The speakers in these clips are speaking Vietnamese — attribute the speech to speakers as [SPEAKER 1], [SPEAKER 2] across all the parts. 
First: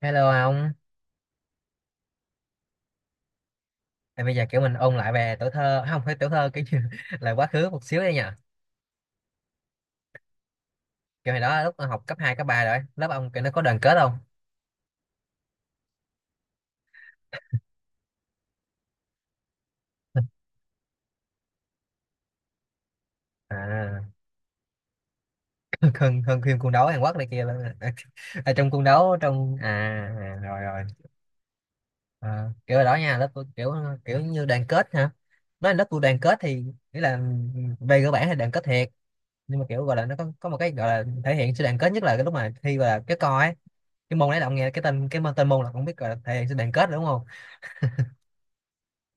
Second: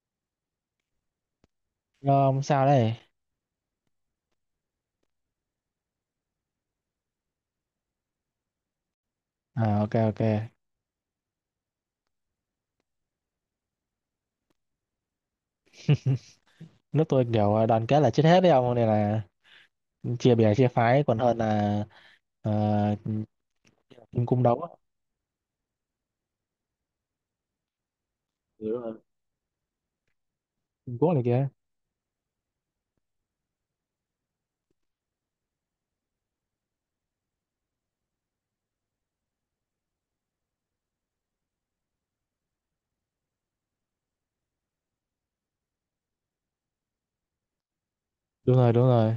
[SPEAKER 1] Hello ông,
[SPEAKER 2] Rồi không sao đấy.
[SPEAKER 1] à, bây giờ kiểu mình ôn lại về tuổi thơ, không phải tuổi thơ kiểu như là quá khứ một xíu đây nha.
[SPEAKER 2] À, ok ok.
[SPEAKER 1] Kiểu hồi đó lúc học cấp 2 cấp 3 rồi, lớp ông kiểu nó có đoàn kết không?
[SPEAKER 2] Nước tôi kiểu đoàn kết là chết hết đấy ông nên là chia bè chia phái còn hơn là ờ,
[SPEAKER 1] À,
[SPEAKER 2] kim cung đấu á.
[SPEAKER 1] hơn hơn phim cung đấu Hàn Quốc này kia luôn. À, à,
[SPEAKER 2] Ừ,
[SPEAKER 1] trong
[SPEAKER 2] đúng
[SPEAKER 1] cung
[SPEAKER 2] rồi.
[SPEAKER 1] đấu trong à, à rồi rồi.
[SPEAKER 2] Trung Quốc này kia.
[SPEAKER 1] À, kiểu hồi đó nha, lớp tôi kiểu kiểu như đoàn kết hả? Nói là lớp tôi đoàn kết thì nghĩa là ừ, về cơ bản thì đoàn kết thiệt, nhưng mà kiểu gọi là nó có một cái gọi là thể hiện sự đoàn kết nhất là cái lúc mà thi và cái co ấy. Cái môn đấy là ông nghe cái tên môn là cũng biết gọi là thể hiện sự đoàn kết rồi đúng không?
[SPEAKER 2] Đúng rồi, đúng rồi.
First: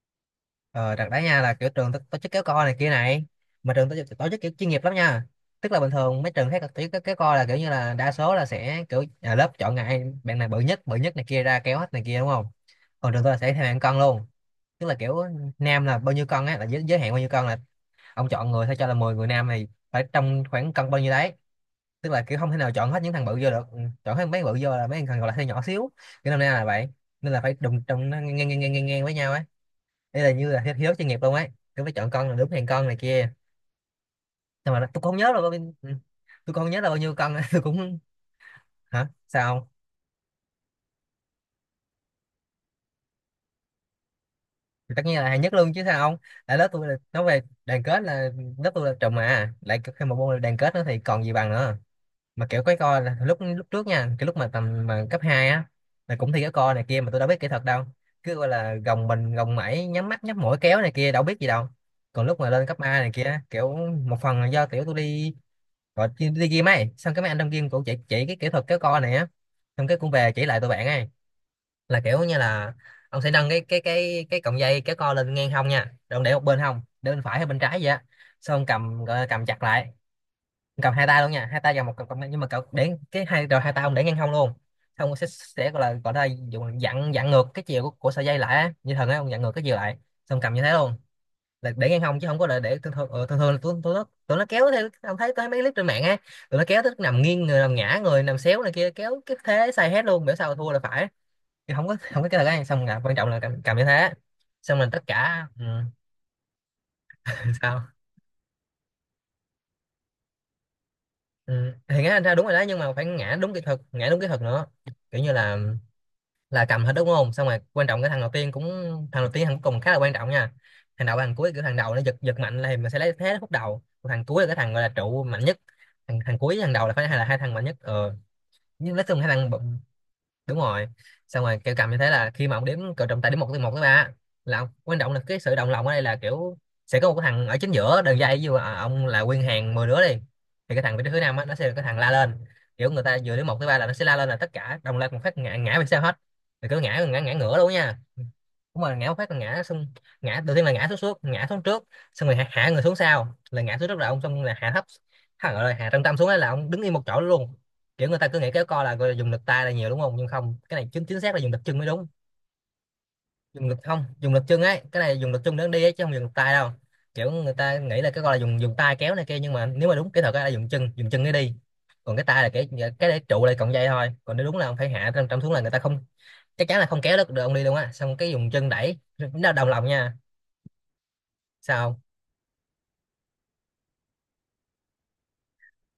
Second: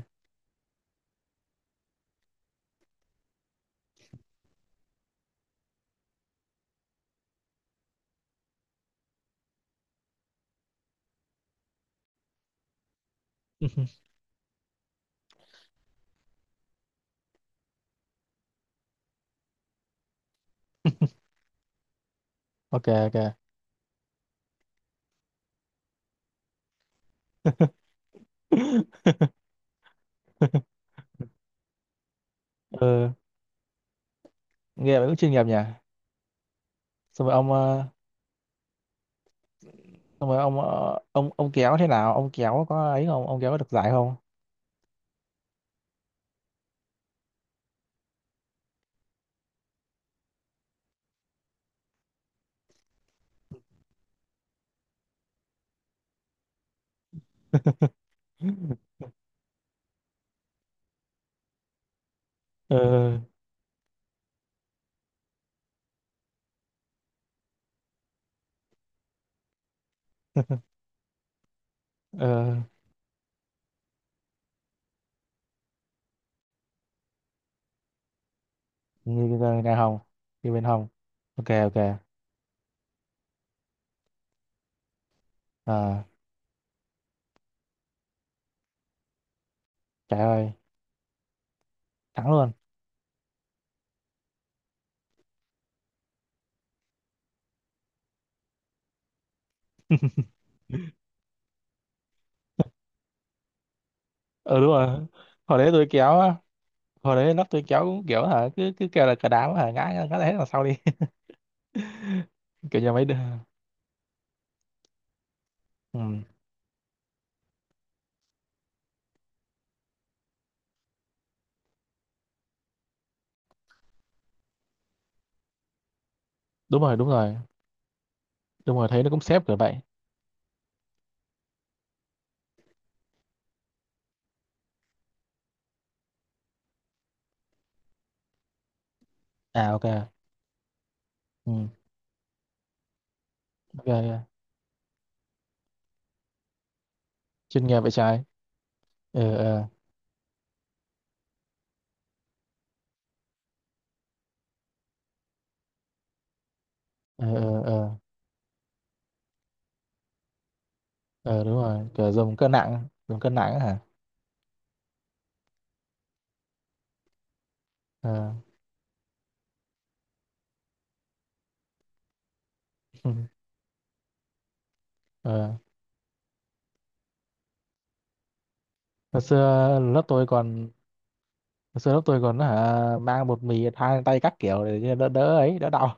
[SPEAKER 1] Ờ, đợt đấy nha là kiểu trường tổ tổ chức kéo co này kia này, mà trường tổ chức kiểu chuyên nghiệp lắm nha. Tức là bình thường mấy trường khác tổ chức kéo co là kiểu như là đa số là sẽ kiểu nhà lớp chọn ngại bạn này bự nhất này kia ra kéo hết này kia đúng không, còn trường tôi là sẽ theo hạng cân luôn. Tức là kiểu nam là bao nhiêu cân á là giới hạn bao nhiêu cân là ông chọn người thôi, cho là 10 người nam này phải trong khoảng cân bao nhiêu đấy, tức là kiểu không thể nào
[SPEAKER 2] Ok
[SPEAKER 1] chọn hết những
[SPEAKER 2] ok.
[SPEAKER 1] thằng bự vô được. Ừ, chọn hết mấy bự vô là mấy thằng còn lại hơi nhỏ xíu, cái năm nay là vậy, nên là phải đụng trong nó ngang ngang ngang ngang ngang với nhau ấy. Đây là như là hiếu chuyên nghiệp luôn ấy, tôi phải chọn con là đúng hàng con này
[SPEAKER 2] ừ,
[SPEAKER 1] kia, nhưng mà nó-
[SPEAKER 2] nghe
[SPEAKER 1] tôi
[SPEAKER 2] vậy
[SPEAKER 1] cũng
[SPEAKER 2] cũng
[SPEAKER 1] không nhớ
[SPEAKER 2] chuyên
[SPEAKER 1] là
[SPEAKER 2] nghiệp
[SPEAKER 1] bao
[SPEAKER 2] nhỉ.
[SPEAKER 1] nhiêu. Ừ, tôi không nhớ là bao nhiêu
[SPEAKER 2] Xong rồi
[SPEAKER 1] con
[SPEAKER 2] ông
[SPEAKER 1] tôi
[SPEAKER 2] ờ,
[SPEAKER 1] cũng hả sao không.
[SPEAKER 2] xong rồi, ông kéo thế nào? Ông kéo có ấy không? Ông kéo có được giải không?
[SPEAKER 1] Thì tất nhiên là hàng nhất luôn chứ sao không, tại lớp tôi là nói về đoàn kết là lớp tôi là trùm, mà lại thêm một môn là đoàn kết nữa thì còn gì bằng nữa. Mà kiểu cái co là lúc lúc trước nha, cái lúc mà tầm mà cấp 2 á là cũng thi cái co này kia, mà tôi đâu biết kỹ thuật đâu, cứ gọi là gồng mình gồng mẩy, nhắm mắt nhắm mũi kéo này kia, đâu biết gì đâu. Còn lúc mà lên cấp 3 này
[SPEAKER 2] ừ
[SPEAKER 1] kia kiểu một phần là do kiểu tôi đi, đi gym ấy, xong cái mấy anh trong gym cũng chỉ cái kỹ thuật kéo co này á, xong cái cũng về chỉ lại tụi bạn ấy, là kiểu
[SPEAKER 2] ừ,
[SPEAKER 1] như là ông sẽ nâng cái cọng dây kéo co lên ngang hông nha, rồi ông để một bên hông, để bên phải hay bên trái vậy á, xong cầm gọi là
[SPEAKER 2] như
[SPEAKER 1] cầm
[SPEAKER 2] cái
[SPEAKER 1] chặt
[SPEAKER 2] này
[SPEAKER 1] lại.
[SPEAKER 2] hồng, như bên hồng.
[SPEAKER 1] Cầm hai tay luôn nha,
[SPEAKER 2] Ok
[SPEAKER 1] hai tay vào một
[SPEAKER 2] ok.
[SPEAKER 1] cọng cọng- nhưng mà cậu để cái hai rồi, hai tay ông để ngang hông luôn. Xong ông sẽ gọi là
[SPEAKER 2] À
[SPEAKER 1] gọi là dùng dặn dặn ngược cái chiều của sợi dây lại á, như thần ấy, ông dặn ngược cái chiều lại,
[SPEAKER 2] trời
[SPEAKER 1] xong
[SPEAKER 2] ơi,
[SPEAKER 1] cầm như thế luôn, là để ngang hông chứ
[SPEAKER 2] thắng
[SPEAKER 1] không có
[SPEAKER 2] luôn.
[SPEAKER 1] là để thường thường. Ờ, thường thường là tụi tụi nó kéo theo, ông thấy tôi thấy mấy clip trên mạng á, tụi nó kéo tới nằm nghiêng người, nằm ngã người, nằm xéo này kia, kéo cái thế sai hết luôn, biểu sao thua là phải. Thì không có cái là xong là quan trọng là cầm như thế,
[SPEAKER 2] Ừ đúng
[SPEAKER 1] xong là
[SPEAKER 2] rồi,
[SPEAKER 1] tất cả.
[SPEAKER 2] hồi
[SPEAKER 1] Ừ,
[SPEAKER 2] đấy tôi kéo á, hồi đấy nó tôi
[SPEAKER 1] sao.
[SPEAKER 2] kéo cũng kiểu hả cứ cứ kêu là cờ đám hả ngã ngã ngã hết vào sau đi.
[SPEAKER 1] ừ, thì ngã ra đúng rồi đó, nhưng
[SPEAKER 2] Kiểu như
[SPEAKER 1] mà phải
[SPEAKER 2] mấy đứa,
[SPEAKER 1] ngã đúng kỹ thuật, ngã đúng kỹ thuật nữa, kiểu như
[SPEAKER 2] ừ.
[SPEAKER 1] là cầm hết đúng không, xong rồi quan trọng cái thằng đầu tiên cũng, thằng đầu tiên thằng cuối cùng khá là quan trọng nha. Thằng đầu thằng cuối kiểu thằng đầu nó giật giật mạnh là thì mình sẽ lấy thế khúc đầu. Còn thằng cuối là cái thằng gọi là trụ mạnh nhất. Thằng thằng cuối với thằng
[SPEAKER 2] Đúng
[SPEAKER 1] đầu là
[SPEAKER 2] rồi đúng
[SPEAKER 1] phải là
[SPEAKER 2] rồi,
[SPEAKER 1] hai thằng mạnh nhất. ờ,
[SPEAKER 2] đúng rồi
[SPEAKER 1] nhưng nói
[SPEAKER 2] thấy nó
[SPEAKER 1] chung
[SPEAKER 2] cũng
[SPEAKER 1] hai
[SPEAKER 2] xếp
[SPEAKER 1] thằng,
[SPEAKER 2] kiểu vậy.
[SPEAKER 1] đúng rồi, xong rồi kêu cầm như thế là khi mà ông đếm cờ, trọng tài đếm một, từ một tới ba, là ông, quan trọng là cái sự đồng lòng ở đây là kiểu sẽ có một cái thằng ở chính giữa đường dây, ví dụ à, ông là nguyên hàng
[SPEAKER 2] À ok,
[SPEAKER 1] 10 đứa đi, thì cái thằng vị trí thứ năm á nó sẽ
[SPEAKER 2] ừ.
[SPEAKER 1] là cái thằng la lên. Kiểu người ta vừa đếm một tới ba là
[SPEAKER 2] Ok
[SPEAKER 1] nó sẽ la
[SPEAKER 2] ok.
[SPEAKER 1] lên là tất cả đồng loạt một phát ngã, ngã về sau hết, thì cứ ngã ngã ngã ngửa
[SPEAKER 2] Chuyên
[SPEAKER 1] luôn
[SPEAKER 2] nghiệp vậy
[SPEAKER 1] nha.
[SPEAKER 2] trái,
[SPEAKER 1] Đúng rồi, ngã một phát
[SPEAKER 2] ờ
[SPEAKER 1] là ngã
[SPEAKER 2] ờ
[SPEAKER 1] xong, ngã đầu tiên là ngã xuống, xuống ngã xuống trước, xong rồi hạ, hạ người xuống sau, là ngã xuống trước là ông xong là hạ thấp, gọi là hạ trọng tâm xuống ấy, là ông đứng yên một chỗ
[SPEAKER 2] ờ,
[SPEAKER 1] luôn.
[SPEAKER 2] ờ ờ.
[SPEAKER 1] Kiểu người ta cứ nghĩ kéo co là gọi là dùng lực tay là nhiều đúng không, nhưng không, cái này chính chính xác là
[SPEAKER 2] Ờ,
[SPEAKER 1] dùng
[SPEAKER 2] đúng
[SPEAKER 1] lực chân mới
[SPEAKER 2] rồi
[SPEAKER 1] đúng.
[SPEAKER 2] kiểu dùng cân nặng, dùng cân nặng á
[SPEAKER 1] Dùng lực
[SPEAKER 2] hả.
[SPEAKER 1] không, dùng lực chân ấy, cái này dùng lực chân để đi ấy, chứ không dùng lực tay đâu. Kiểu người ta nghĩ là cái
[SPEAKER 2] Ờ
[SPEAKER 1] gọi là dùng dùng tay kéo này kia, nhưng mà nếu mà đúng kỹ thuật ấy là dùng chân, dùng chân để đi. Còn cái tay là cái
[SPEAKER 2] ừ.
[SPEAKER 1] để trụ lại cọng dây thôi, còn nếu đúng là ông phải hạ trong trong xuống
[SPEAKER 2] Ờ,
[SPEAKER 1] là người ta không chắc chắn là không kéo được, ông đi luôn á, xong cái dùng chân đẩy,
[SPEAKER 2] hồi
[SPEAKER 1] nó đồng
[SPEAKER 2] xưa
[SPEAKER 1] lòng
[SPEAKER 2] lớp
[SPEAKER 1] nha.
[SPEAKER 2] tôi còn, hồi xưa
[SPEAKER 1] Sao?
[SPEAKER 2] lớp tôi còn hả mang bột mì thang tay các kiểu để cho đỡ đỡ ấy, đỡ đau.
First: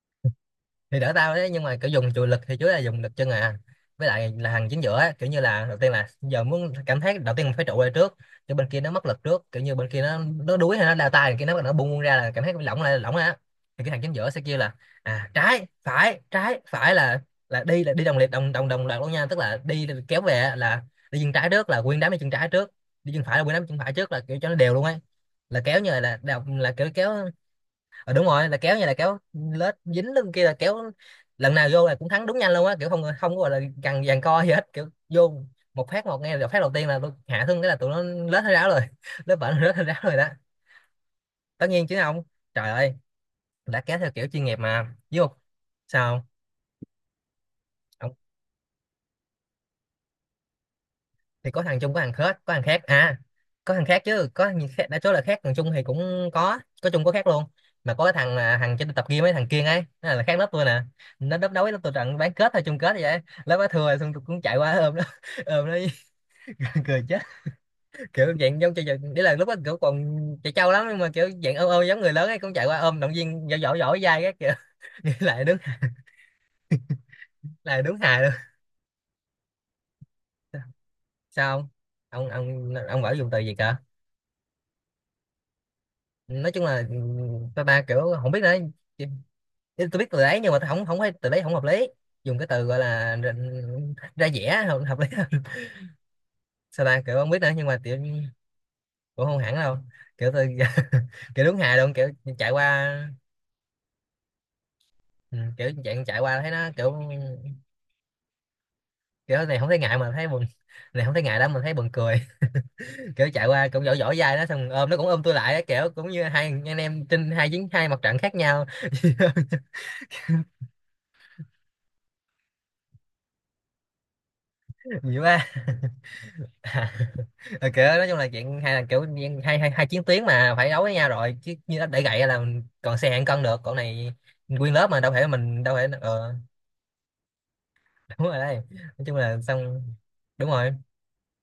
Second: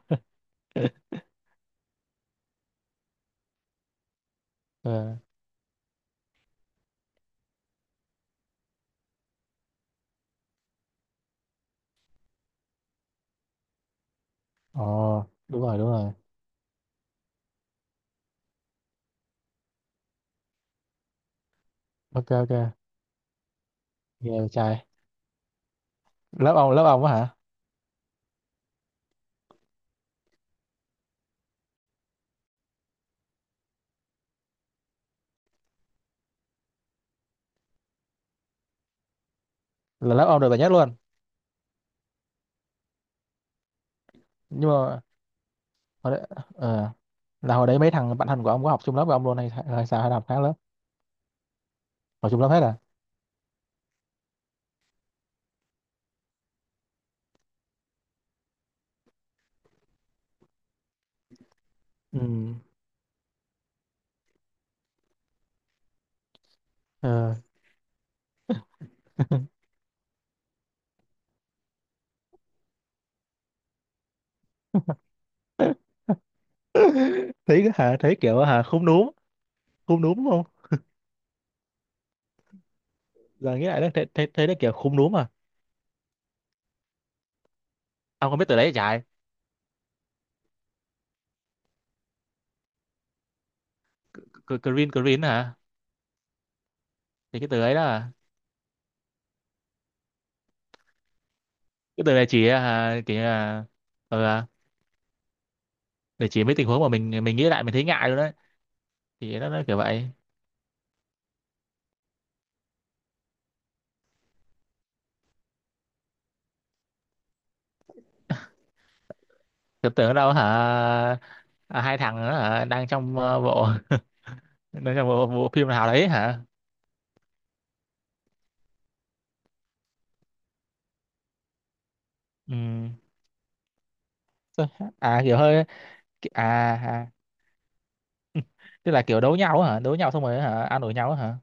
[SPEAKER 1] Thì đỡ tao đấy, nhưng mà kiểu dùng chùi lực thì chủ yếu là dùng lực chân. À, với lại là hàng chính giữa á,
[SPEAKER 2] Ờ
[SPEAKER 1] kiểu như là đầu tiên là giờ muốn cảm thấy đầu tiên mình phải trụ lại trước, cho bên kia nó mất lực trước, kiểu như bên kia nó đuối hay nó đau tay kia, nó buông ra là cảm thấy lỏng lại lỏng á, thì cái hàng chính giữa sẽ kêu là
[SPEAKER 2] ồ
[SPEAKER 1] à
[SPEAKER 2] đúng
[SPEAKER 1] trái
[SPEAKER 2] rồi, đúng rồi.
[SPEAKER 1] phải trái phải, là là đi đồng liệt đồng đồng đồng loạt luôn nha. Tức là đi kéo về là đi chân trái trước là nguyên đám đi chân
[SPEAKER 2] Ok
[SPEAKER 1] trái
[SPEAKER 2] ok,
[SPEAKER 1] trước, đi chân phải là nguyên đám chân phải trước, là kiểu
[SPEAKER 2] nghe vậy
[SPEAKER 1] cho nó đều luôn
[SPEAKER 2] trai.
[SPEAKER 1] ấy, là kéo như là là,
[SPEAKER 2] Lớp
[SPEAKER 1] là
[SPEAKER 2] ông, lớp
[SPEAKER 1] kiểu
[SPEAKER 2] ông á
[SPEAKER 1] kéo.
[SPEAKER 2] hả,
[SPEAKER 1] Ờ, đúng rồi, là kéo như là kéo lết dính lên kia là kéo, lần nào vô là cũng thắng đúng nhanh luôn á, kiểu không không có gọi là gằn giằng co gì hết, kiểu vô một phát một nghe được, phát đầu tiên là tôi hạ thương cái là tụi nó lết hết ráo rồi lết bệnh lết hết ráo
[SPEAKER 2] là
[SPEAKER 1] rồi đó.
[SPEAKER 2] lớp ông được giải nhất luôn.
[SPEAKER 1] Tất nhiên chứ không, trời ơi, đã kéo theo kiểu chuyên nghiệp
[SPEAKER 2] Nhưng
[SPEAKER 1] mà
[SPEAKER 2] mà
[SPEAKER 1] với một,
[SPEAKER 2] hồi
[SPEAKER 1] sao không?
[SPEAKER 2] đấy, ờ, là hồi đấy mấy thằng bạn thân của ông có học chung lớp với ông luôn hay, hay sao hay là học khác lớp.
[SPEAKER 1] Thì có thằng chung có thằng
[SPEAKER 2] Học
[SPEAKER 1] khác,
[SPEAKER 2] chung lớp hết à.
[SPEAKER 1] à có thằng khác chứ, có thằng khác đã chốt là khác, thằng chung thì cũng có chung có khác luôn. Mà có cái thằng là thằng trên tập gym mấy thằng kia ấy, nó là khác lớp tôi nè, nó đớp đấu với lớp tôi trận bán kết
[SPEAKER 2] Ừ.
[SPEAKER 1] hay chung kết vậy ấy. Lớp nó thua rồi, xong tôi cũng chạy qua ôm nó, ôm nó cười chết,
[SPEAKER 2] Ờ.
[SPEAKER 1] kiểu dạng giống chơi đấy, là lúc đó kiểu còn chạy trâu lắm, nhưng mà kiểu dạng ôm ôm giống người lớn ấy, cũng chạy qua ôm động viên dỗ dỗ dỗ dai các kiểu nghĩ
[SPEAKER 2] Thấy
[SPEAKER 1] lại đứng
[SPEAKER 2] hả, thấy
[SPEAKER 1] hài luôn.
[SPEAKER 2] kiểu hả khúm núm, khúm núm đúng không,
[SPEAKER 1] Sao không? Ông bảo dùng từ gì
[SPEAKER 2] giờ nghĩ
[SPEAKER 1] cả.
[SPEAKER 2] lại đó thấy thấy thấy nó kiểu khúm núm à.
[SPEAKER 1] Nói chung là ba ba kiểu không
[SPEAKER 2] Ông có
[SPEAKER 1] biết
[SPEAKER 2] biết
[SPEAKER 1] nữa.
[SPEAKER 2] từ đấy chạy,
[SPEAKER 1] Thế tôi biết từ đấy nhưng mà tôi không không thấy từ đấy không hợp lý. Dùng cái từ gọi là ra vẻ
[SPEAKER 2] green
[SPEAKER 1] hợp lý
[SPEAKER 2] green
[SPEAKER 1] hơn.
[SPEAKER 2] hả,
[SPEAKER 1] Sao ta, kiểu không biết
[SPEAKER 2] thì cái
[SPEAKER 1] nữa
[SPEAKER 2] từ
[SPEAKER 1] nhưng
[SPEAKER 2] đấy
[SPEAKER 1] mà
[SPEAKER 2] đó
[SPEAKER 1] kiểu
[SPEAKER 2] à,
[SPEAKER 1] cũng không hẳn đâu, kiểu tôi kiểu đúng hài luôn.
[SPEAKER 2] cái
[SPEAKER 1] Kiểu
[SPEAKER 2] từ này chỉ
[SPEAKER 1] chạy qua,
[SPEAKER 2] hả kiểu là ờ,
[SPEAKER 1] ừ, kiểu chạy chạy
[SPEAKER 2] để
[SPEAKER 1] qua
[SPEAKER 2] chỉ
[SPEAKER 1] thấy
[SPEAKER 2] mấy tình
[SPEAKER 1] nó
[SPEAKER 2] huống mà
[SPEAKER 1] kiểu,
[SPEAKER 2] mình nghĩ lại mình thấy ngại luôn đấy, thì
[SPEAKER 1] kiểu này
[SPEAKER 2] nó
[SPEAKER 1] không
[SPEAKER 2] kiểu
[SPEAKER 1] thấy ngại
[SPEAKER 2] vậy.
[SPEAKER 1] mà thấy buồn. Này không thấy ngại đâu mà thấy buồn cười. Kiểu chạy qua cũng vỗ vỗ vai nó xong ôm nó cũng ôm tôi lại á, kiểu cũng như hai anh em trên hai mặt trận khác nhau.
[SPEAKER 2] Tưởng tượng đâu hả, à, hai thằng đó hả đang trong bộ, nói là
[SPEAKER 1] Nhiều.
[SPEAKER 2] bộ, bộ phim nào đấy hả.
[SPEAKER 1] À, ờ, kiểu nói chung là chuyện hay, là kiểu như hai hai hai chiến tuyến mà phải đấu với nhau rồi, chứ như nó để gậy là
[SPEAKER 2] Ừ.
[SPEAKER 1] mình còn xe hạng cân được. Còn này
[SPEAKER 2] Tôi-
[SPEAKER 1] nguyên lớp mà đâu
[SPEAKER 2] à
[SPEAKER 1] thể,
[SPEAKER 2] kiểu
[SPEAKER 1] mình
[SPEAKER 2] hơi,
[SPEAKER 1] đâu thể ờ.
[SPEAKER 2] à, à
[SPEAKER 1] Đúng rồi đấy,
[SPEAKER 2] tức là
[SPEAKER 1] nói chung
[SPEAKER 2] kiểu đấu
[SPEAKER 1] là
[SPEAKER 2] nhau hả,
[SPEAKER 1] xong.
[SPEAKER 2] đấu nhau xong rồi
[SPEAKER 1] Đúng
[SPEAKER 2] hả
[SPEAKER 1] rồi,
[SPEAKER 2] ăn đổi nhau hả,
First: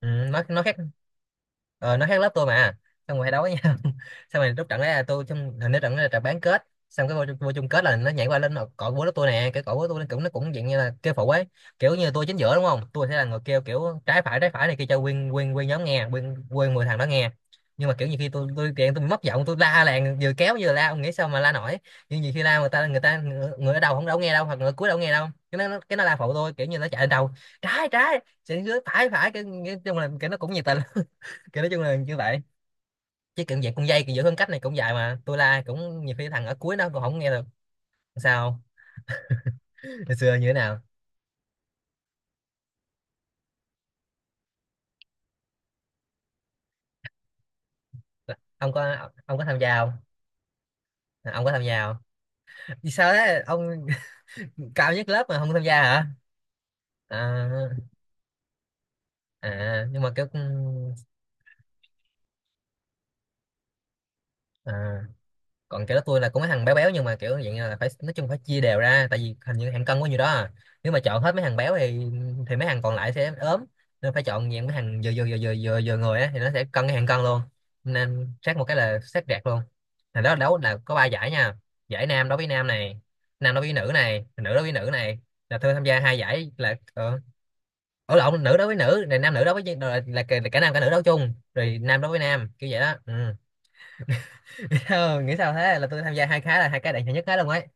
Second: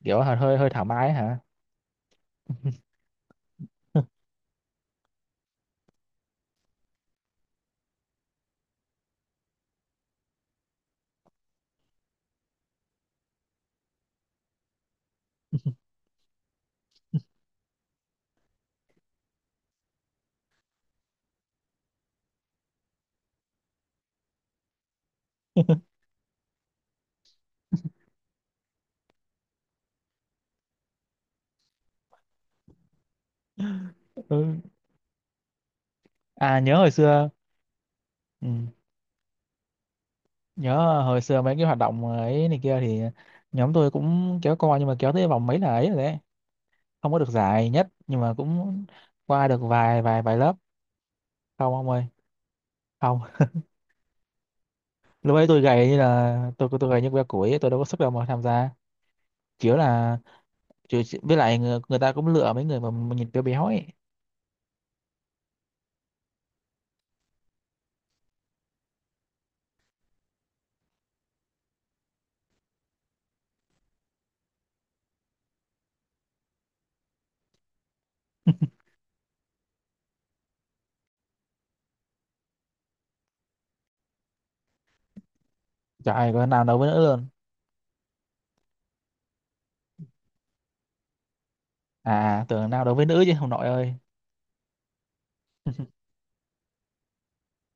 [SPEAKER 1] ừ,
[SPEAKER 2] kiểu hả,
[SPEAKER 1] nó
[SPEAKER 2] hơi
[SPEAKER 1] nó
[SPEAKER 2] hơi
[SPEAKER 1] khác.
[SPEAKER 2] thoải mái hả.
[SPEAKER 1] Ờ, nó khác lớp tôi mà. Xong rồi hay đấu với nhau. Xong rồi lúc trận đấy là tôi trong, hình như trận đấy là trận bán kết. Xong cái vô chung kết là nó nhảy qua lên, nó cọ búa lớp tôi nè. Cái cọ búa tôi, nó cũng, nó cũng dạng như là kêu phụ ấy. Kiểu như tôi chính giữa đúng không, tôi sẽ là người kêu kiểu trái phải, trái phải này kia cho nguyên nguyên nguyên nhóm nghe, nguyên nguyên mười thằng đó nghe. Nhưng mà kiểu như khi tôi kiện, tôi mất giọng, tôi la làng, vừa kéo vừa la, ông nghĩ sao mà la nổi. Nhưng nhiều khi la, người ta người ở đầu không đâu nghe đâu, hoặc người ở cuối đâu nghe đâu, cái cái nó la phụ tôi, kiểu như nó chạy lên đầu. Trái trái sẽ dưới, phải phải nói chung là cái nó cũng nhiệt tình. Cái nói chung là như vậy. Chứ kiểu dạng con dây kiểu giữ khoảng cách này
[SPEAKER 2] Ừ.
[SPEAKER 1] cũng dài mà tôi la cũng nhiều khi thằng ở
[SPEAKER 2] À
[SPEAKER 1] cuối
[SPEAKER 2] nhớ
[SPEAKER 1] nó
[SPEAKER 2] hồi
[SPEAKER 1] còn không
[SPEAKER 2] xưa,
[SPEAKER 1] nghe được.
[SPEAKER 2] ừ,
[SPEAKER 1] Sao? Hồi xưa như thế nào?
[SPEAKER 2] nhớ hồi xưa mấy cái hoạt động ấy này kia thì nhóm tôi cũng kéo co nhưng mà kéo tới vòng mấy là ấy rồi đấy, không có được giải nhất nhưng mà
[SPEAKER 1] Ông
[SPEAKER 2] cũng
[SPEAKER 1] có, ông có
[SPEAKER 2] qua
[SPEAKER 1] tham
[SPEAKER 2] được
[SPEAKER 1] gia không?
[SPEAKER 2] vài vài vài lớp.
[SPEAKER 1] À, ông có tham
[SPEAKER 2] Không
[SPEAKER 1] gia
[SPEAKER 2] ông
[SPEAKER 1] không?
[SPEAKER 2] ơi,
[SPEAKER 1] Vì sao
[SPEAKER 2] không.
[SPEAKER 1] thế ông? Cao nhất lớp
[SPEAKER 2] Lúc
[SPEAKER 1] mà
[SPEAKER 2] ấy
[SPEAKER 1] không
[SPEAKER 2] tôi
[SPEAKER 1] tham gia
[SPEAKER 2] gầy như
[SPEAKER 1] hả?
[SPEAKER 2] là tôi gầy như que củi,
[SPEAKER 1] À,
[SPEAKER 2] tôi đâu có sức đâu mà tham gia, kiểu
[SPEAKER 1] à nhưng mà
[SPEAKER 2] là
[SPEAKER 1] kiểu
[SPEAKER 2] chứ chứ- với lại người, người ta cũng lựa mấy người mà nhìn béo béo ấy.
[SPEAKER 1] à, còn kiểu đó tôi là cũng mấy thằng béo béo nhưng mà kiểu dạng như là phải, nói chung phải chia đều ra, tại vì hình như hàng cân có nhiều đó à. Nếu mà chọn hết mấy thằng béo thì mấy thằng còn lại sẽ ốm. Nên phải chọn dạng mấy thằng vừa vừa vừa vừa vừa vừa người á thì nó sẽ cân cái hàng cân luôn. Nên xét một cái là xét rẹt luôn. Thì đó, đấu là có ba giải nha. Giải nam đối với nam này, nam đối với nữ này, nữ đối với nữ này. Là tôi tham gia
[SPEAKER 2] Chả
[SPEAKER 1] hai
[SPEAKER 2] ai có
[SPEAKER 1] giải
[SPEAKER 2] nào
[SPEAKER 1] là
[SPEAKER 2] đấu với nữ luôn.
[SPEAKER 1] ở lộn, nữ đối với nữ này, nam nữ đối với là cả nam cả nữ đấu chung, rồi nam đối với
[SPEAKER 2] À
[SPEAKER 1] nam, kiểu
[SPEAKER 2] tưởng
[SPEAKER 1] vậy
[SPEAKER 2] nào
[SPEAKER 1] đó
[SPEAKER 2] đấu với
[SPEAKER 1] ừ.
[SPEAKER 2] nữ chứ không nội ơi.
[SPEAKER 1] Ờ, nghĩ sao thế. Là tôi tham gia hai cái là hai cái đạt hạng nhất hết luôn ấy.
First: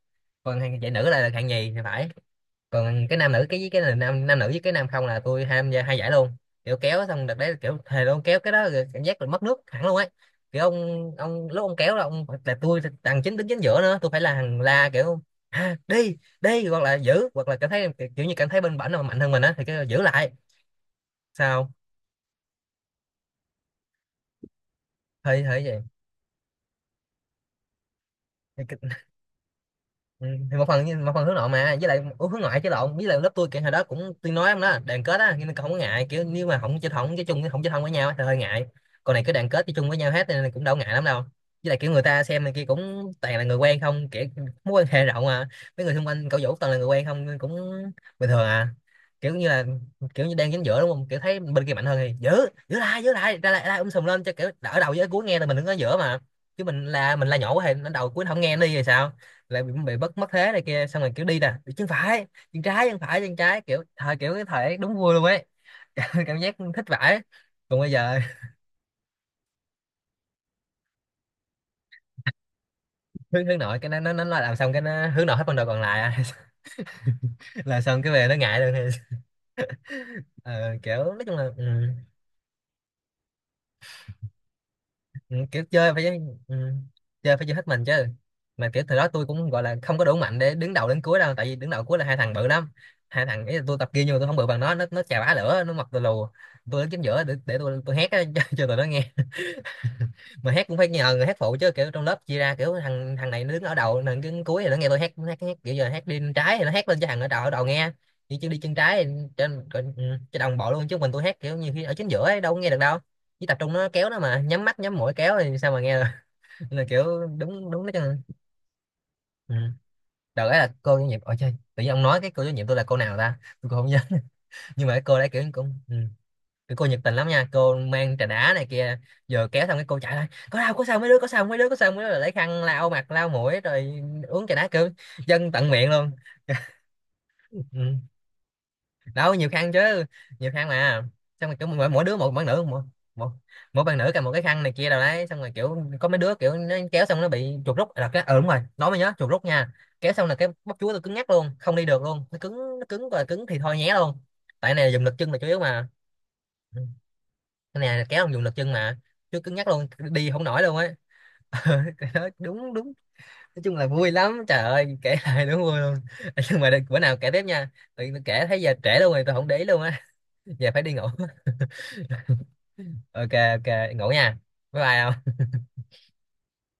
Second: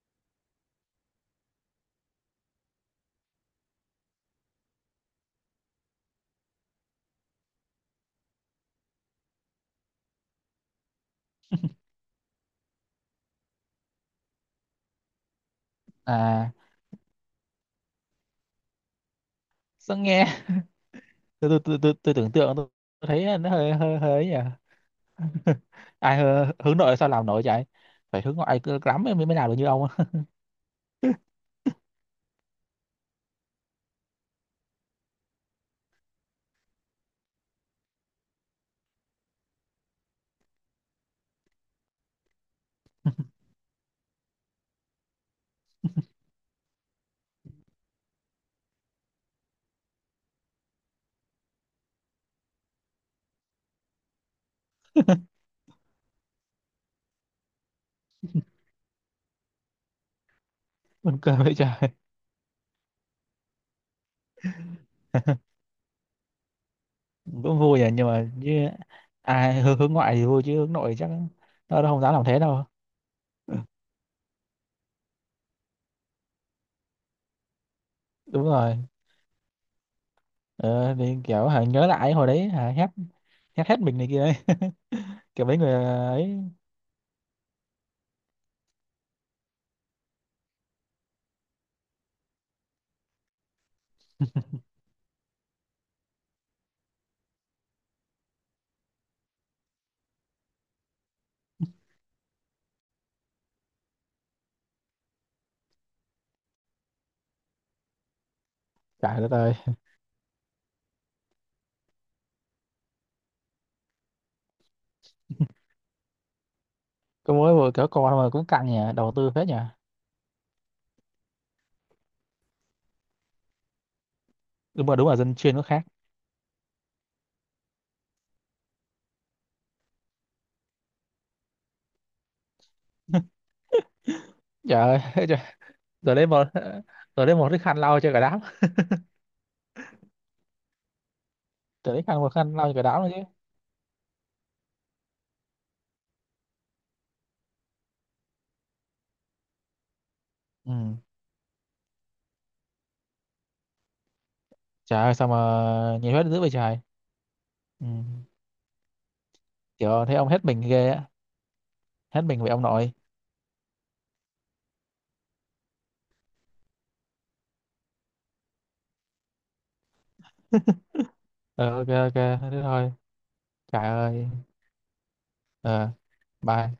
[SPEAKER 1] Còn hạng giải nữ là được hạng nhì thì phải. Còn cái nam nữ cái với cái là nam, nam nữ với cái nam không, là tôi tham gia hai giải luôn. Kiểu kéo xong đợt đấy kiểu thề luôn, kéo cái đó rồi cảm giác là mất nước hẳn luôn ấy. Kiểu ông lúc ông kéo là ông, là tôi thằng chính đứng chính giữa nữa, tôi phải là thằng la kiểu đi
[SPEAKER 2] À
[SPEAKER 1] đi, hoặc là giữ, hoặc là cảm thấy, kiểu như cảm thấy bên bển mà mạnh hơn mình á thì cái
[SPEAKER 2] sao
[SPEAKER 1] giữ
[SPEAKER 2] nghe,
[SPEAKER 1] lại.
[SPEAKER 2] tôi tôi
[SPEAKER 1] Sao?
[SPEAKER 2] tôi tôi, tôi tưởng tượng tôi thấy nó hơi hơi hơi ấy nhỉ.
[SPEAKER 1] Hơi hơi
[SPEAKER 2] Ai hơ- hướng nội sao làm nổi trời, phải hướng ngoại
[SPEAKER 1] vậy.
[SPEAKER 2] cứ lắm mới mới nào được như ông á.
[SPEAKER 1] Ừ, thì một phần một phần hướng nội mà, với lại hướng ngoại chứ lộn, với lại lớp tôi kiểu hồi đó cũng, tôi nói ông đó, đoàn kết á, nhưng mà không có ngại kiểu, nếu mà không chơi chung, không chơi thân với nhau á thì hơi ngại. Còn này cứ đoàn kết chơi chung với nhau hết nên cũng đâu ngại lắm đâu. Với lại kiểu người ta xem này kia cũng toàn là người quen không, kiểu mối quan hệ rộng mà, mấy người xung quanh cậu Vũ toàn là người quen không nên cũng bình thường à. Kiểu như là, kiểu như đang dính giữa đúng không, kiểu thấy bên kia mạnh hơn thì giữ, giữ lại ra lại, sùm lên cho kiểu đỡ, đầu với cuối nghe, là mình đứng ở giữa mà. Chứ mình là, mình là nhỏ quá thì nó đầu cuối nó không nghe, nó đi rồi sao. Lại bị bất mất thế này kia, xong rồi
[SPEAKER 2] Buồn
[SPEAKER 1] kiểu
[SPEAKER 2] cười
[SPEAKER 1] đi nè,
[SPEAKER 2] vậy trời.
[SPEAKER 1] bị chân phải, chân trái, chân phải, chân trái, kiểu thời, kiểu cái thời ấy đúng vui luôn ấy. Cảm giác thích vãi.
[SPEAKER 2] Cũng
[SPEAKER 1] Còn
[SPEAKER 2] vui à
[SPEAKER 1] bây
[SPEAKER 2] nhưng
[SPEAKER 1] giờ
[SPEAKER 2] mà như ai hướng, hướng ngoại thì vui chứ hướng nội chắc nó không dám làm thế đâu.
[SPEAKER 1] hướng hướng nội, cái nó làm xong cái nó hướng nội hết phần đời còn lại à. Là xong cái về nó
[SPEAKER 2] Đúng
[SPEAKER 1] ngại luôn
[SPEAKER 2] rồi.
[SPEAKER 1] thì ờ,
[SPEAKER 2] Ờ,
[SPEAKER 1] kiểu
[SPEAKER 2] thì
[SPEAKER 1] nói chung là
[SPEAKER 2] kiểu hả, nhớ lại hồi đấy hả, hét hét hết mình này kia ấy.
[SPEAKER 1] ừ,
[SPEAKER 2] Kiểu mấy
[SPEAKER 1] kiểu
[SPEAKER 2] người
[SPEAKER 1] chơi phải,
[SPEAKER 2] ấy.
[SPEAKER 1] ừ, chơi phải chơi hết mình chứ. Mà kiểu thời đó tôi cũng gọi là không có đủ mạnh để đứng đầu đến cuối đâu, tại vì đứng đầu cuối là hai thằng bự lắm. Hai thằng ấy tôi tập kia nhưng mà tôi không bự bằng nó, nó chà bá lửa, nó mặc tôi lù. Tôi đứng chính giữa để tôi hét á, cho tụi nó nghe. Mà hát cũng phải nhờ người hát phụ, chứ kiểu trong lớp chia ra kiểu thằng thằng này nó đứng ở đầu, thằng đứng cuối thì nó nghe tôi hát, nó hát kiểu giờ hát đi bên trái thì nó hát lên cho thằng ở đầu nghe. Đi chân, đi chân trái thì
[SPEAKER 2] Trời đất ơi,
[SPEAKER 1] trên trên- ừ, cho đồng bộ luôn, chứ mình tôi hát kiểu nhiều khi ở chính giữa ấy, đâu có nghe được đâu. Chỉ tập trung nó kéo, nó mà nhắm mắt nhắm mũi kéo thì sao mà nghe được. Nên là kiểu
[SPEAKER 2] có mới
[SPEAKER 1] đúng
[SPEAKER 2] vừa
[SPEAKER 1] đúng
[SPEAKER 2] kiểu
[SPEAKER 1] nó chứ.
[SPEAKER 2] con mà cũng căng nhỉ, đầu tư phết
[SPEAKER 1] Ừ.
[SPEAKER 2] nhỉ.
[SPEAKER 1] Đợt ấy là cô giáo nhiệm ở chơi, tự nhiên ông nói cái cô giáo nhiệm tôi là cô nào ta, tôi cũng không nhớ.
[SPEAKER 2] Đúng
[SPEAKER 1] Nhưng mà
[SPEAKER 2] mà
[SPEAKER 1] cái
[SPEAKER 2] đúng là
[SPEAKER 1] cô đấy
[SPEAKER 2] dân
[SPEAKER 1] kiểu
[SPEAKER 2] chuyên có
[SPEAKER 1] cũng
[SPEAKER 2] khác.
[SPEAKER 1] ừ, cái cô nhiệt tình lắm nha, cô mang trà đá này kia. Giờ kéo xong cái cô chạy lại, có đau có sao mấy đứa, có sao mấy đứa, có sao mấy đứa, rồi lấy khăn lau mặt lau mũi, rồi uống trà đá kiểu
[SPEAKER 2] Trời ơi, trời,
[SPEAKER 1] dân tận miệng luôn.
[SPEAKER 2] giờ lấy một giờ lấy một cái khăn
[SPEAKER 1] Ừ.
[SPEAKER 2] lau cho cả đám.
[SPEAKER 1] Đâu nhiều khăn chứ, nhiều khăn mà. Xong rồi kiểu
[SPEAKER 2] Giờ lấy
[SPEAKER 1] mỗi đứa
[SPEAKER 2] khăn,
[SPEAKER 1] một
[SPEAKER 2] một
[SPEAKER 1] bạn
[SPEAKER 2] khăn
[SPEAKER 1] nữ,
[SPEAKER 2] lau cho cả đám rồi chứ.
[SPEAKER 1] mỗi, mỗi bạn nữ cầm một cái khăn này kia đâu đấy. Xong rồi kiểu có mấy đứa kiểu nó kéo xong nó bị chuột rút là cái ờ đúng rồi, nói mới nhớ chuột rút nha. Kéo xong là cái
[SPEAKER 2] Ừ.
[SPEAKER 1] bắp chuối tôi cứng ngắc luôn, không đi được luôn, nó cứng, nó cứng thì thôi nhé luôn. Tại này
[SPEAKER 2] Trời
[SPEAKER 1] dùng lực
[SPEAKER 2] ơi sao
[SPEAKER 1] chân
[SPEAKER 2] mà
[SPEAKER 1] là chủ yếu mà.
[SPEAKER 2] nhiệt huyết dữ vậy trời.
[SPEAKER 1] Ừ. Cái
[SPEAKER 2] Ừ.
[SPEAKER 1] này là kéo không dùng lực chân mà. Chứ cứng nhắc luôn,
[SPEAKER 2] Kiểu thấy ông
[SPEAKER 1] đi không
[SPEAKER 2] hết mình
[SPEAKER 1] nổi luôn
[SPEAKER 2] ghê
[SPEAKER 1] á.
[SPEAKER 2] á,
[SPEAKER 1] Cái
[SPEAKER 2] hết
[SPEAKER 1] đó
[SPEAKER 2] mình với ông
[SPEAKER 1] đúng đúng.
[SPEAKER 2] nội.
[SPEAKER 1] Nói chung là vui lắm trời ơi, kể lại đúng vui luôn. Nhưng mà bữa nào kể tiếp nha. Tự nhiên tôi kể thấy giờ trễ luôn rồi, tôi không để ý luôn á. Giờ phải đi ngủ.
[SPEAKER 2] Ờ ok ok, thế thôi.
[SPEAKER 1] Ok ok,
[SPEAKER 2] Trời
[SPEAKER 1] ngủ nha.
[SPEAKER 2] ơi.
[SPEAKER 1] Bye bye.
[SPEAKER 2] Ờ bye.